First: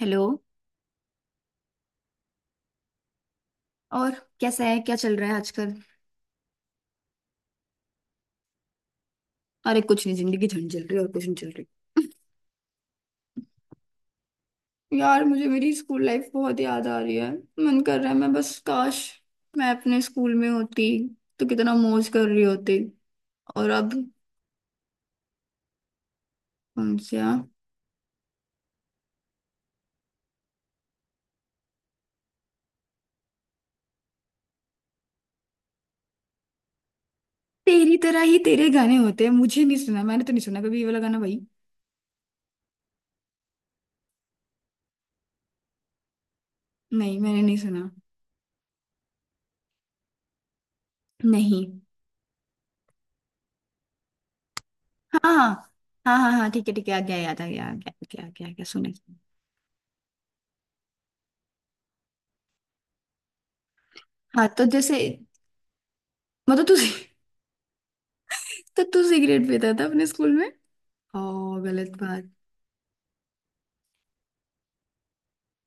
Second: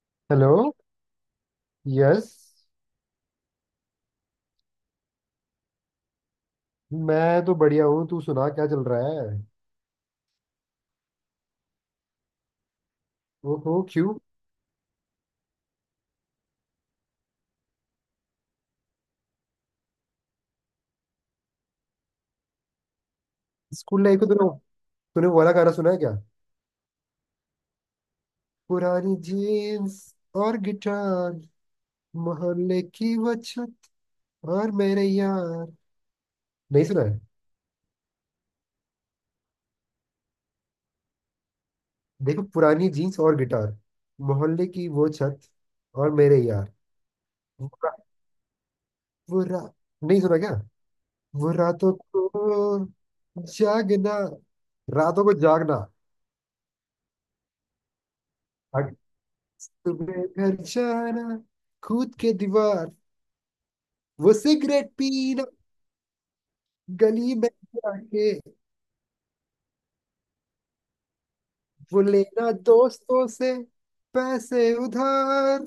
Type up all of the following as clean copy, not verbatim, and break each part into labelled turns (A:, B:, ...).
A: Hello.
B: Hello. Yes.
A: और कैसा है, क्या चल रहा है आजकल?
B: मैं तो बढ़िया हूँ, तू सुना क्या चल रहा है?
A: अरे कुछ नहीं, जिंदगी झंड चल रही है, और कुछ नहीं चल रही।
B: ओहो, क्यों?
A: यार, मुझे मेरी स्कूल लाइफ बहुत याद आ रही है। मन कर रहा है, मैं बस काश मैं अपने स्कूल में होती तो कितना मौज कर रही होती। और अब।
B: स्कूल लाइफ का तूने तूने वो वाला गाना सुना है क्या?
A: कौन सा?
B: पुरानी जीन्स और गिटार, मोहल्ले की बचत और मेरे यार, नहीं सुना है?
A: तेरी तरह ही तेरे गाने होते हैं, मुझे नहीं सुना, मैंने तो नहीं सुना कभी ये वाला गाना भाई।
B: देखो, पुरानी जीन्स और गिटार, मोहल्ले की वो छत और मेरे यार।
A: नहीं, मैंने नहीं
B: वो
A: सुना।
B: रा- वो रा- नहीं सुना क्या? वो
A: नहीं।
B: रातों को जागना, रातों
A: हाँ
B: को
A: हाँ।
B: जागना,
A: हाँ हाँ हाँ, ठीक है ठीक है, आ गया, याद आ गया, आ गया आ गया आ गया, आ गया सुने।
B: सुबह घर जाना, कूद के दीवार, वो
A: हाँ, तो
B: सिगरेट
A: जैसे
B: पीना
A: मतलब तू
B: गली में जाके,
A: तो तू सिगरेट पीता था अपने स्कूल में? ओ, गलत
B: वो
A: बात।
B: लेना दोस्तों से पैसे उधार।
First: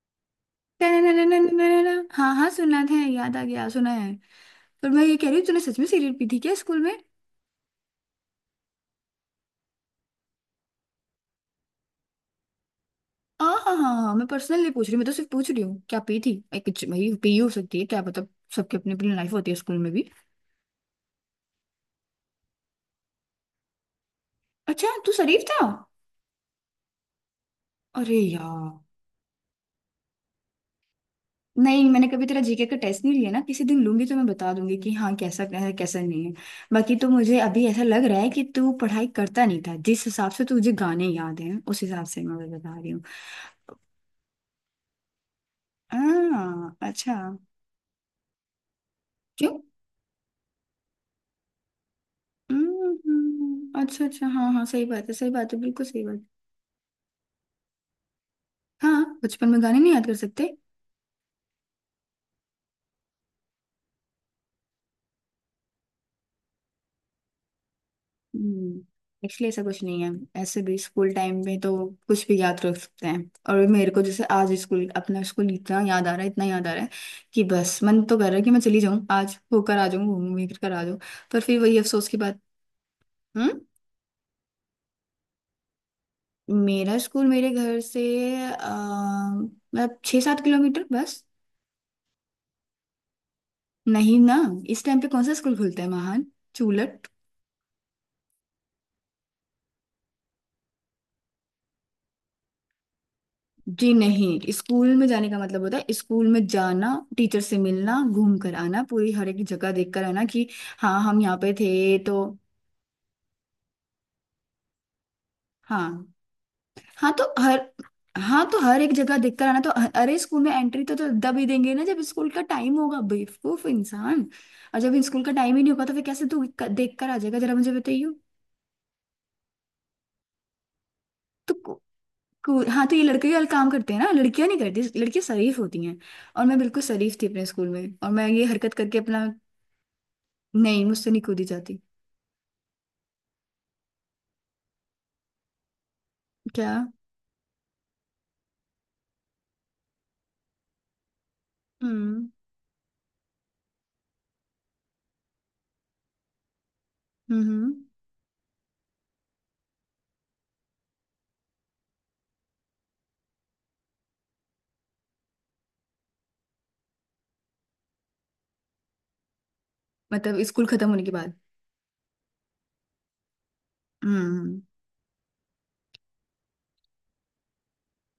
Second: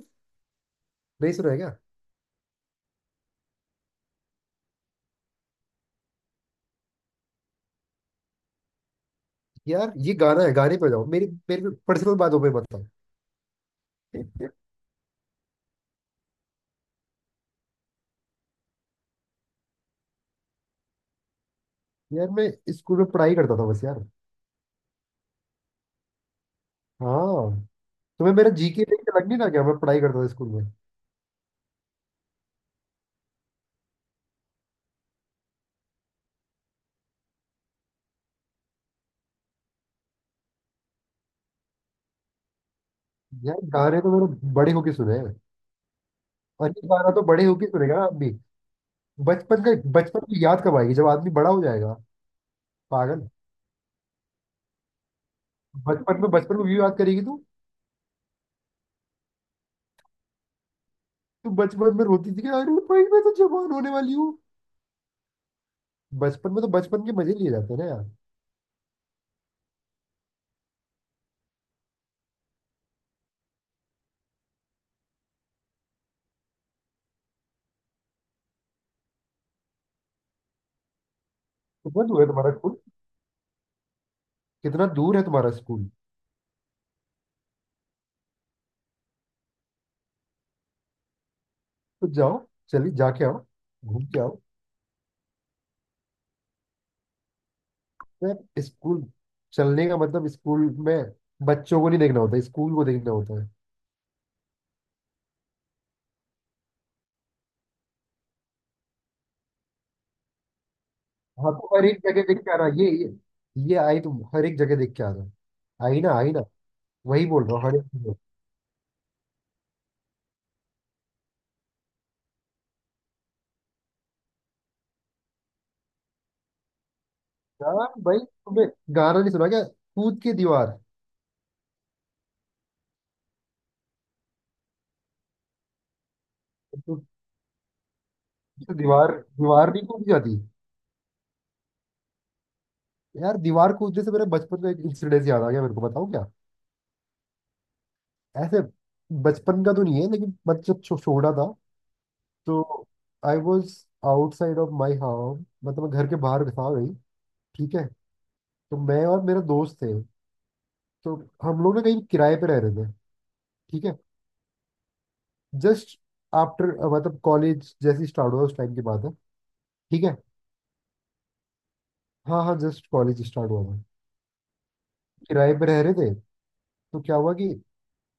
B: नहीं सुना है क्या?
A: टननननननननननन। हाँ हाँ, सुना है, याद आ गया, सुना है। पर मैं ये कह रही हूँ, तूने सच में सिगरेट पी थी क्या स्कूल में?
B: यार ये गाना है, गाने पे जाओ, मेरी मेरी पर्सनल बातों पे मत आओ।
A: हाँ हाँ हाँ हाँ, मैं पर्सनल नहीं पूछ रही, मैं तो सिर्फ पूछ रही हूँ क्या पी थी। एक कुछ भाई पी हो सकती है, क्या पता। सबकी अपनी अपनी लाइफ होती है स्कूल में भी।
B: यार मैं स्कूल में पढ़ाई करता था बस, यार।
A: अच्छा, तू शरीफ था।
B: हाँ।
A: अरे
B: तुम्हें मेरा
A: यार।
B: जीके देख के लग नहीं रहा क्या मैं पढ़ाई करता था स्कूल में?
A: नहीं, मैंने कभी तेरा जीके का टेस्ट नहीं लिया ना, किसी दिन लूंगी तो मैं बता दूंगी कि हाँ कैसा क्या है, कैसा नहीं है। बाकी तो मुझे अभी ऐसा लग रहा है कि तू पढ़ाई करता नहीं था, जिस हिसाब से तुझे गाने याद हैं उस हिसाब से मैं बता रही हूँ।
B: यार गाने तो मैंने बड़े होके सुने हैं। और
A: हाँ
B: ये गाना
A: अच्छा।
B: तो बड़े होके सुनेगा आप भी,
A: क्यों?
B: बचपन का। बचपन की याद कब आएगी जब आदमी बड़ा हो जाएगा? पागल।
A: हम्म, अच्छा अच्छा, हाँ हाँ, सही बात है, सही बात है, बिल्कुल सही बात
B: बचपन
A: है।
B: में बचपन में भी बात करेगी तू?
A: हाँ, बचपन में गाने नहीं याद कर सकते?
B: तू बचपन में रोती थी कि अरे भाई मैं तो जवान होने वाली हूँ? बचपन में तो बचपन के मजे लिए जाते हैं ना यार।
A: एक्चुअली ऐसा कुछ नहीं है। ऐसे भी स्कूल टाइम में तो कुछ भी याद रख सकते हैं। और मेरे को जैसे आज स्कूल, अपना स्कूल इतना याद आ रहा है, इतना याद आ रहा है कि बस मन तो कर रहा है कि मैं चली जाऊँ, आज होकर आ जाऊँ, घूम घूम कर आ जाऊँ। पर फिर वही
B: कितना
A: अफसोस की
B: दूर है
A: बात।
B: तुम्हारा स्कूल?
A: हम्म।
B: कितना दूर है तुम्हारा स्कूल?
A: मेरा स्कूल मेरे घर से, मतलब 6-7 किलोमीटर बस।
B: तो जाओ। चलिए जाके आओ, घूम
A: नहीं
B: के
A: ना,
B: आओ।
A: इस टाइम पे कौन सा स्कूल खुलता है महान। चूलट।
B: यार स्कूल चलने का मतलब स्कूल में बच्चों को नहीं देखना होता, स्कूल को देखना होता है।
A: जी नहीं, स्कूल में जाने का मतलब होता है स्कूल में जाना, टीचर से मिलना, घूम कर आना, पूरी हर एक जगह देख कर आना कि हाँ, हम यहाँ
B: हाँ,
A: पे
B: तो हर
A: थे
B: एक
A: तो।
B: जगह देख के आना। ये ये आई तुम, हर एक जगह देख के आना। आई
A: हाँ।
B: ना, आई ना?
A: हाँ
B: वही
A: तो
B: बोल रहा
A: हर
B: हूँ, हर एक जगह।
A: हाँ तो हर एक जगह देख कर आना तो अरे, स्कूल में एंट्री तो तब ही देंगे ना जब स्कूल का टाइम होगा, बेवकूफ इंसान। और जब स्कूल का टाइम ही नहीं होगा तो फिर कैसे तू देख कर आ जाएगा, जरा मुझे
B: यार
A: बताइयो।
B: भाई तुम्हें गाना नहीं सुना क्या? कूद के दीवार
A: तो कूल, हाँ, तो ये लड़के ही काम करते हैं ना, लड़कियां नहीं करती, लड़कियां शरीफ होती हैं। और मैं बिल्कुल शरीफ थी अपने स्कूल में, और मैं ये हरकत
B: तो
A: करके
B: दीवार
A: अपना।
B: दीवार नहीं कूदी जाती?
A: नहीं, मुझसे नहीं कूदी जाती।
B: यार दीवार कूदने से मेरे बचपन का एक इंसिडेंस याद आ गया, मेरे को बताओ। क्या
A: क्या?
B: ऐसे? बचपन का तो नहीं है, लेकिन मैं जब छोटा था,
A: हम्म
B: तो I was outside of my house, मतलब मैं घर के बाहर था वही।
A: हम्म
B: ठीक
A: हम्म।
B: है? तो मैं और मेरा दोस्त थे, तो हम लोग ना कहीं किराए पे रह रहे थे। ठीक है? जस्ट आफ्टर, मतलब कॉलेज जैसे स्टार्ट हुआ उस टाइम की बात है। ठीक है?
A: मतलब स्कूल खत्म होने के बाद।
B: हाँ हाँ, जस्ट कॉलेज स्टार्ट हुआ था।
A: हम्म।
B: किराए पे रह रहे थे, तो क्या हुआ कि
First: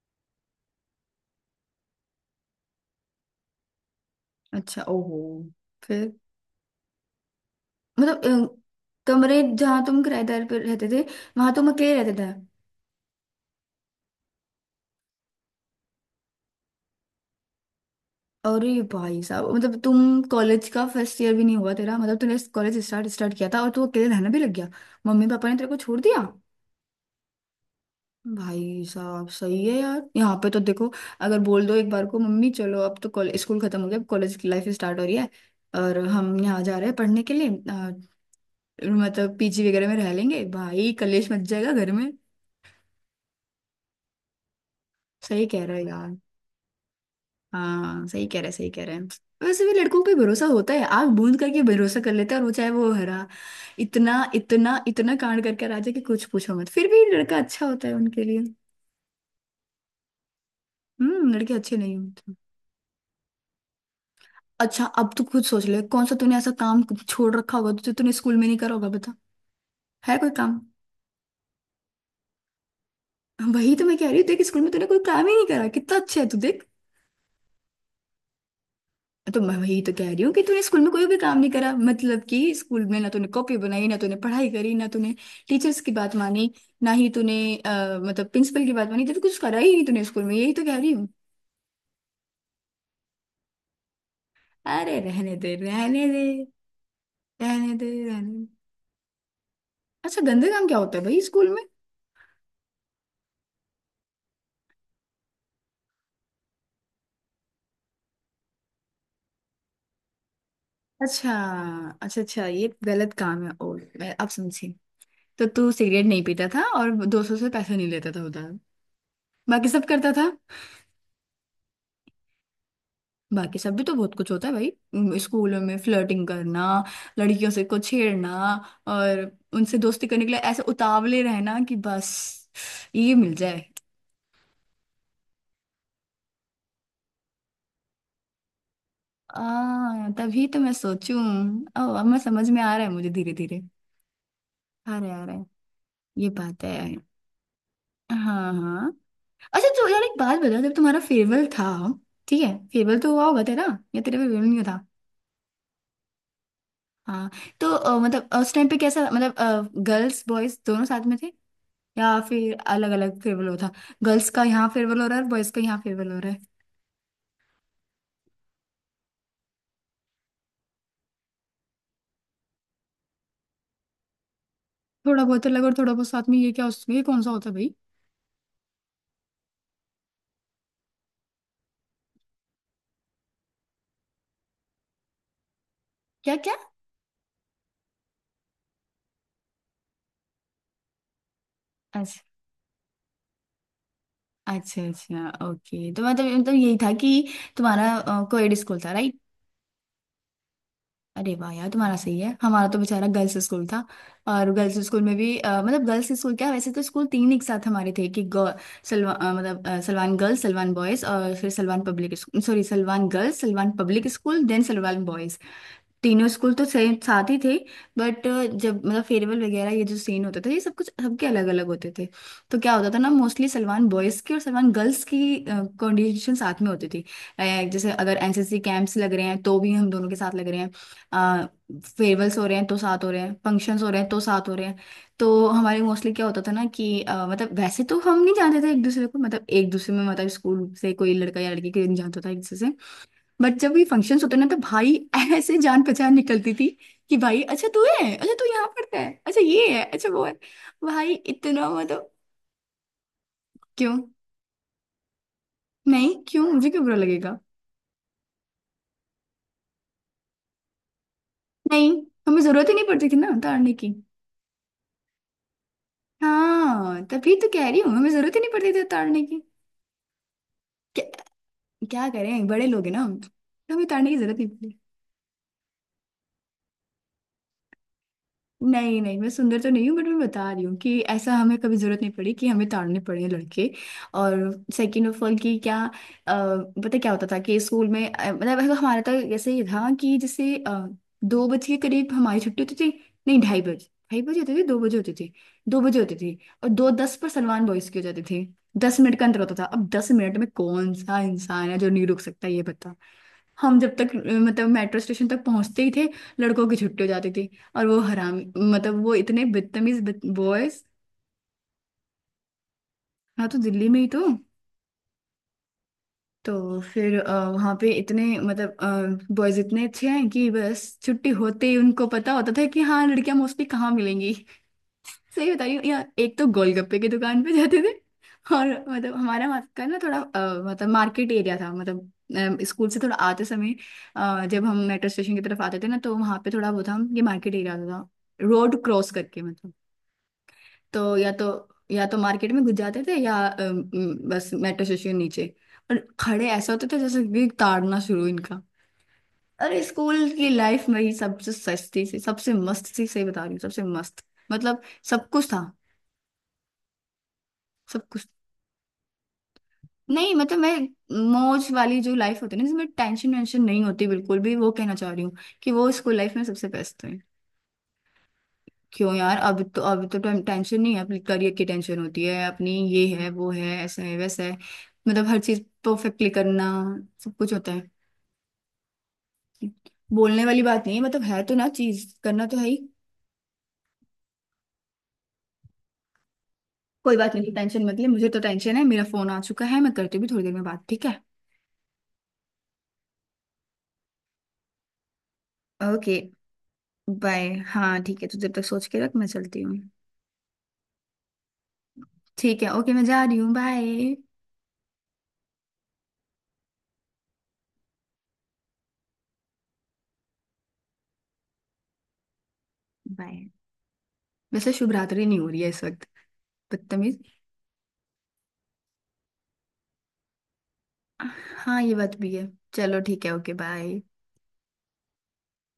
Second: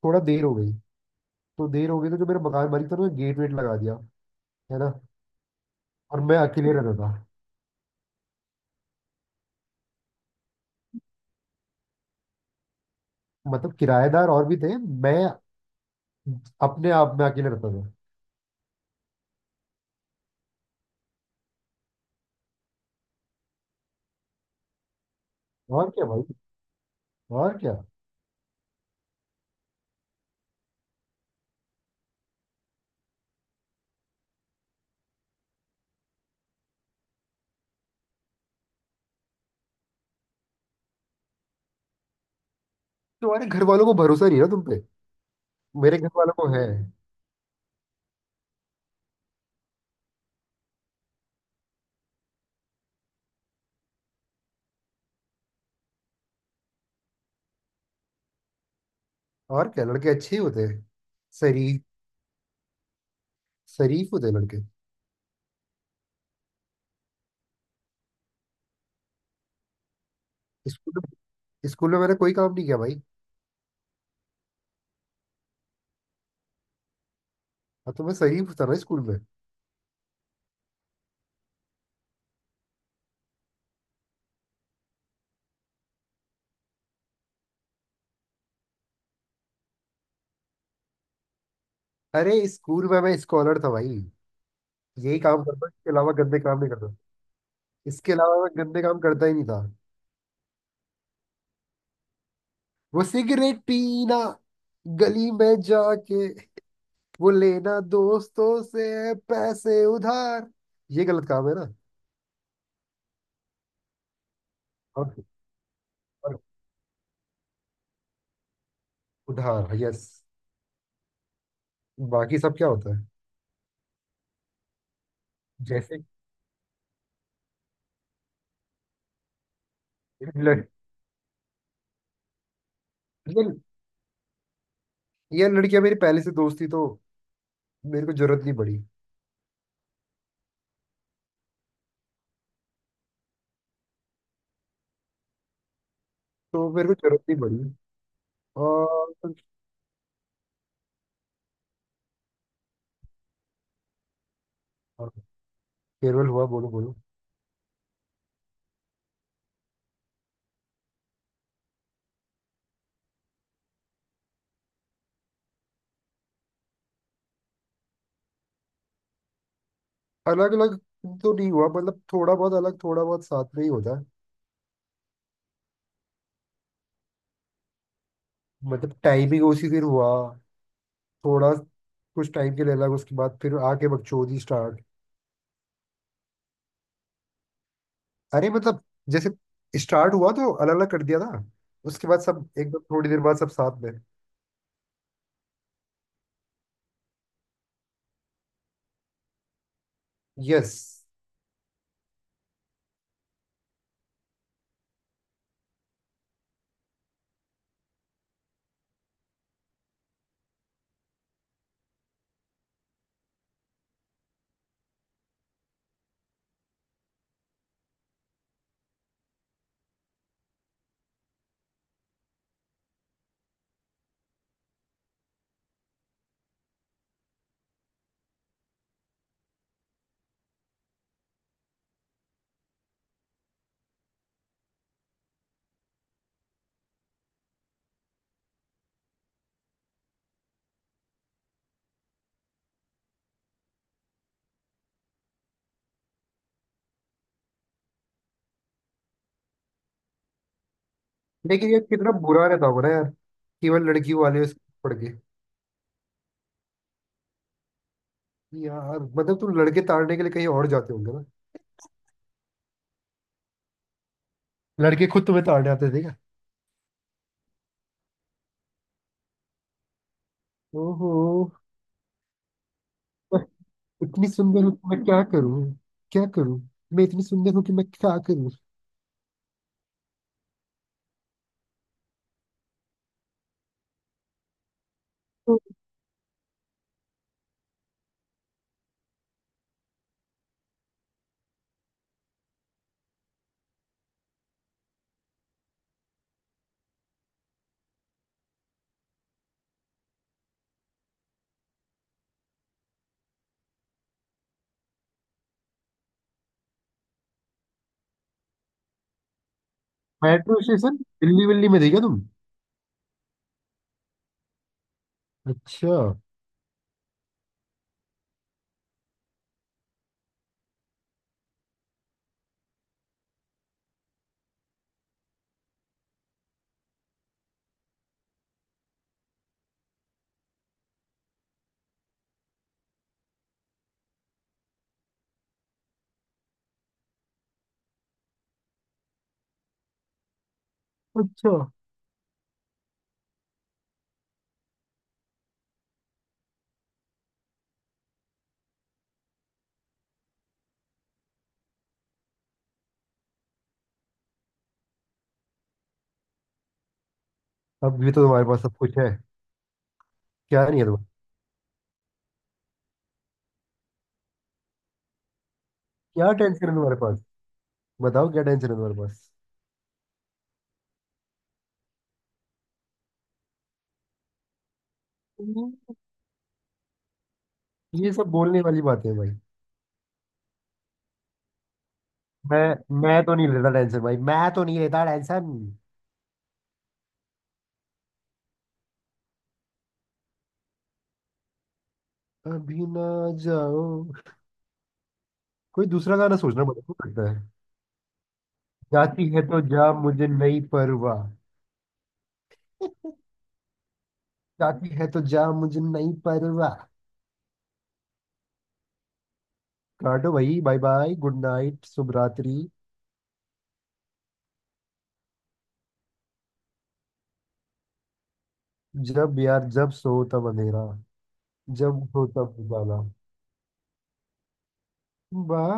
B: थोड़ा देर हो गई। तो देर हो गई, तो जो मेरा मकान मालिक था उन्होंने गेट वेट लगा दिया, है
A: अच्छा,
B: ना?
A: ओहो। फिर।
B: और मैं अकेले रहता था।
A: मतलब कमरे जहाँ तुम किराएदार पर रहते थे, वहां तुम अकेले रहते थे?
B: मतलब किराएदार और भी थे, मैं अपने आप में अकेले रहता था।
A: अरे भाई साहब, मतलब तुम कॉलेज का फर्स्ट ईयर भी नहीं हुआ तेरा, मतलब तूने कॉलेज स्टार्ट स्टार्ट किया था और तू अकेले रहना भी लग गया? मम्मी पापा ने तेरे को
B: और
A: छोड़
B: क्या
A: दिया?
B: भाई, और क्या।
A: भाई साहब, सही है यार, यहाँ पे तो देखो, अगर बोल दो एक बार को मम्मी चलो अब तो कॉलेज, स्कूल खत्म हो गया, अब कॉलेज की लाइफ स्टार्ट हो रही है और हम यहाँ जा रहे हैं पढ़ने के लिए, मतलब पीजी वगैरह में रह लेंगे, भाई कलेश मच जाएगा घर में।
B: तुम्हारे घर वालों को भरोसा नहीं है ना तुम पे,
A: सही कह रहे हो
B: मेरे घर
A: यार।
B: वालों को है।
A: हाँ, सही कह रहे हैं, सही कह रहे हैं। वैसे भी लड़कों पे भरोसा होता है, आग बूंद करके भरोसा कर लेते हैं, और वो चाहे वो हरा इतना इतना इतना कांड करके राजा कि कुछ पूछो मत, फिर भी लड़का अच्छा होता है उनके लिए।
B: और क्या, लड़के अच्छे ही होते हैं।
A: हम्म, लड़के अच्छे
B: शरीफ,
A: नहीं होते।
B: शरीफ होते हैं लड़के।
A: अच्छा, अब तू खुद सोच ले कौन सा तूने ऐसा काम छोड़ रखा होगा जो तूने स्कूल में नहीं करा होगा, बता। है कोई काम?
B: स्कूल में, स्कूल में मैंने कोई काम नहीं किया भाई।
A: वही तो मैं कह रही हूँ, देख स्कूल में तूने कोई काम ही नहीं करा, कितना अच्छा है तू, देख।
B: अब तो मैं शरीफ था ना स्कूल में।
A: तो मैं वही तो कह रही हूँ कि तूने स्कूल में कोई भी काम नहीं करा, मतलब कि स्कूल में ना तूने कॉपी बनाई, ना तूने पढ़ाई करी, ना तूने टीचर्स की बात मानी, ना ही तूने मतलब प्रिंसिपल की बात मानी, तो कुछ करा ही नहीं तूने स्कूल में, यही तो कह रही हूँ।
B: अरे स्कूल में मैं स्कॉलर था भाई।
A: अरे,
B: यही
A: रहने
B: काम
A: दे
B: करता, इसके
A: रहने
B: अलावा
A: दे।
B: गंदे काम नहीं करता।
A: रहने दे
B: इसके
A: रहने
B: अलावा
A: दे।
B: मैं गंदे काम करता ही नहीं था।
A: अच्छा गंदे काम क्या होता है भाई स्कूल में?
B: वो सिगरेट पीना गली में जाके, वो लेना दोस्तों से पैसे उधार, ये गलत
A: अच्छा।
B: काम है ना।
A: अच्छा अच्छा, ये गलत काम है, ओ मैं अब समझी।
B: और,
A: तो तू सिगरेट नहीं
B: और
A: पीता था और दोस्तों से पैसे नहीं लेता था उधार? बाकी
B: उधार,
A: सब
B: यस।
A: करता था।
B: बाकी सब क्या होता है?
A: बाकी सब भी तो बहुत कुछ होता है भाई। स्कूलों में
B: जैसे
A: फ्लर्टिंग करना, लड़कियों से को छेड़ना, और उनसे दोस्ती करने के लिए ऐसे
B: लड़,
A: उतावले रहना कि बस ये मिल
B: ये,
A: जाए।
B: ये लड़कियां मेरी पहले से दोस्त थी, तो मेरे को जरूरत नहीं पड़ी।
A: आ, तभी तो मैं सोचूं। ओ, अब मैं समझ में आ रहा है, मुझे धीरे धीरे आ रहा है, आ रहा है। ये बात
B: तो
A: है।
B: मेरे को जरूरत नहीं पड़ी।
A: हाँ हाँ।
B: और।
A: अच्छा तो यार, एक बात बता, जब तुम्हारा फेयरवेल था, ठीक है, फेयरवेल तो हुआ होगा तेरा, या तेरा फेयरवेल नहीं हुआ था?
B: और फेयरवेल हुआ, बोलो बोलो।
A: हाँ, तो मतलब उस टाइम पे कैसा, मतलब गर्ल्स बॉयज दोनों साथ में थे, या फिर अलग अलग फेयरवेल हो था, गर्ल्स का यहाँ फेयरवेल हो रहा है और बॉयज का यहाँ फेयरवेल हो रहा है?
B: अलग अलग तो नहीं हुआ, मतलब थोड़ा बहुत अलग थोड़ा बहुत साथ में ही होता है।
A: थोड़ा बहुत अलग और थोड़ा बहुत साथ में, ये क्या, उसमें ये कौन सा होता है भाई?
B: मतलब टाइमिंग उसी दिन हुआ, थोड़ा कुछ टाइम के लिए अलग, उसके बाद फिर आके बकचोदी स्टार्ट।
A: क्या क्या?
B: अरे मतलब जैसे स्टार्ट हुआ तो अलग अलग कर दिया था, उसके बाद
A: अच्छा
B: सब एकदम थोड़ी देर बाद सब साथ में।
A: अच्छा अच्छा, ओके, तो मतलब यही था कि तुम्हारा कोएड स्कूल था, राइट?
B: यस।
A: अरे वाह यार, तुम्हारा सही है, हमारा तो बेचारा गर्ल्स स्कूल था। और गर्ल्स स्कूल में भी मतलब गर्ल्स स्कूल क्या, वैसे तो स्कूल तीन एक साथ हमारे थे, कि गर्ल सलवा मतलब सलवान गर्ल्स, सलवान बॉयज और फिर Salwan public, sorry Salwan girls, Salwan public school, then Salwan boys. तीनों स्कूल तो सेम साथ ही थे। बट जब मतलब फेयरवेल वगैरह, ये जो सीन होते थे, ये सब कुछ सबके अलग अलग होते थे। तो क्या होता था ना, मोस्टली सलमान बॉयज़ की और सलमान गर्ल्स की कंडीशन साथ में होती थी। अ, जैसे अगर एनसीसी कैंप्स लग रहे हैं तो भी हम दोनों के साथ लग रहे हैं, फेयरवेल्स हो रहे हैं तो साथ हो रहे हैं, फंक्शंस हो रहे हैं तो साथ हो रहे हैं। तो हमारे मोस्टली क्या होता था ना कि मतलब वैसे तो हम नहीं जानते थे एक दूसरे को, मतलब एक दूसरे में, मतलब स्कूल से कोई लड़का या लड़की कोई नहीं जानता था एक दूसरे से। बट जब भी फंक्शंस होते ना, तो भाई ऐसे जान पहचान निकलती थी कि भाई अच्छा तू है, अच्छा तू यहाँ पढ़ता है, अच्छा ये है, अच्छा वो है, भाई इतना,
B: लेकिन ये कितना
A: मतलब।
B: बुरा रहता होगा ना यार, केवल
A: क्यों?
B: लड़की वाले उस पड़ के।
A: नहीं क्यों, मुझे क्यों बुरा लगेगा?
B: यार मतलब तुम लड़के ताड़ने के लिए कहीं और जाते होंगे ना?
A: नहीं, हमें जरूरत ही नहीं पड़ती थी ना उतारने की।
B: लड़के खुद तुम्हें ताड़ने आते थे क्या?
A: हाँ, तभी तो कह रही हूँ, हमें जरूरत ही नहीं पड़ती थी उतारने की। क्या,
B: ओहो।
A: क्या करें, बड़े लोग हैं ना हम
B: मैं
A: तो, हमें उतारने की
B: इतनी
A: जरूरत
B: सुंदर
A: नहीं।
B: हूँ कि मैं क्या करूँ? क्या करूँ? मैं इतनी सुंदर हूँ कि मैं क्या करूँ?
A: नहीं नहीं, मैं सुंदर तो नहीं हूँ, बट मैं बता रही हूँ कि ऐसा हमें कभी जरूरत नहीं पड़ी कि हमें ताड़ने पड़े लड़के। और सेकंड ऑफ ऑल कि क्या, पता क्या होता था कि स्कूल में, मतलब अगर हमारा तो ऐसे ही था कि जैसे 2 बजे के करीब हमारी छुट्टी होती थी। नहीं, 2:30 बजे, 2:30 बजे होती थी, 2 बजे होती थी, दो बजे होती थी। और 2:10 पर सलमान बॉयज की हो जाती थी। दस मिनट का अंतर होता था, अब 10 मिनट में कौन सा इंसान है जो नहीं रुक सकता ये। हम जब तक मतलब मेट्रो स्टेशन तक पहुंचते ही थे, लड़कों की छुट्टी हो जाती थी। और वो हरामी, मतलब वो इतने बदतमीज
B: मेट्रो
A: बॉयज।
B: स्टेशन दिल्ली विल्ली में थी क्या तुम?
A: हाँ, तो दिल्ली में ही तो।
B: अच्छा।
A: तो फिर वहाँ पे इतने, मतलब बॉयज इतने अच्छे हैं कि बस छुट्टी होते ही उनको पता होता था कि हाँ लड़कियां मोस्टली कहाँ मिलेंगी। सही बता रही हूँ, या एक तो गोलगप्पे की दुकान पे जाते थे। और मतलब हमारा वहाँ का ना थोड़ा मतलब मार्केट एरिया था, मतलब स्कूल से थोड़ा आते समय, जब हम मेट्रो स्टेशन की तरफ आते थे ना, तो वहाँ पे थोड़ा वो था, ये मार्केट एरिया था, रोड क्रॉस करके मतलब। तो
B: अच्छा,
A: या तो मार्केट में घुस जाते थे, या बस मेट्रो स्टेशन नीचे। और खड़े ऐसे होते थे जैसे कि ताड़ना शुरू इनका। अरे स्कूल की लाइफ मेरी सबसे सस्ती सी, सबसे मस्त सी, सही बता रही हूँ, सबसे मस्त, मतलब सब कुछ था।
B: अब
A: सब
B: भी तो
A: कुछ,
B: तुम्हारे पास सब कुछ है।
A: नहीं मतलब
B: क्या
A: मैं,
B: नहीं है तुम्हारे?
A: मौज वाली जो लाइफ होती है ना, जिसमें टेंशन वेंशन नहीं होती बिल्कुल भी, वो कहना चाह रही हूँ कि वो स्कूल
B: क्या
A: लाइफ में सबसे
B: टेंशन है तुम्हारे
A: बेस्ट है।
B: पास? बताओ क्या टेंशन है तुम्हारे
A: क्यों
B: पास?
A: यार, अब तो, अब तो टेंशन नहीं है? अपनी करियर की टेंशन होती है, अपनी ये है, वो है, ऐसा है, वैसा है, मतलब हर चीज
B: हम्म।
A: परफेक्टली करना, सब कुछ होता है।
B: ये सब बोलने वाली बातें हैं भाई।
A: बोलने वाली बात नहीं है, मतलब है तो ना, चीज करना तो है ही।
B: मैं तो नहीं लेता टेंशन भाई, मैं तो नहीं लेता टेंशन।
A: कोई बात नहीं, टेंशन मत ले, मुझे तो टेंशन है, मेरा फोन आ चुका है, मैं करती हूँ भी थोड़ी देर में बात, ठीक है?
B: अभी ना, जाओ। कोई
A: ओके
B: दूसरा गाना सोचना पड़ेगा लगता
A: बाय।
B: है।
A: हाँ ठीक है, तू जब तक सोच के रख, मैं
B: जाती है तो
A: चलती हूँ।
B: जा, मुझे नहीं परवाह।
A: ठीक है, ओके, मैं जा रही हूँ, बाय।
B: जाती है तो जा, मुझे नहीं परवाह। काटो भाई, बाय बाय, गुड नाइट, शुभ रात्रि।
A: बाय। वैसे शुभ रात्रि नहीं हो रही है इस वक्त, बदतमीज।
B: जब यार, जब सो तब अंधेरा,
A: हाँ, ये
B: जब
A: बात
B: उठो
A: भी है।
B: तब उजाला।
A: चलो ठीक है, ओके बाय।
B: बाय।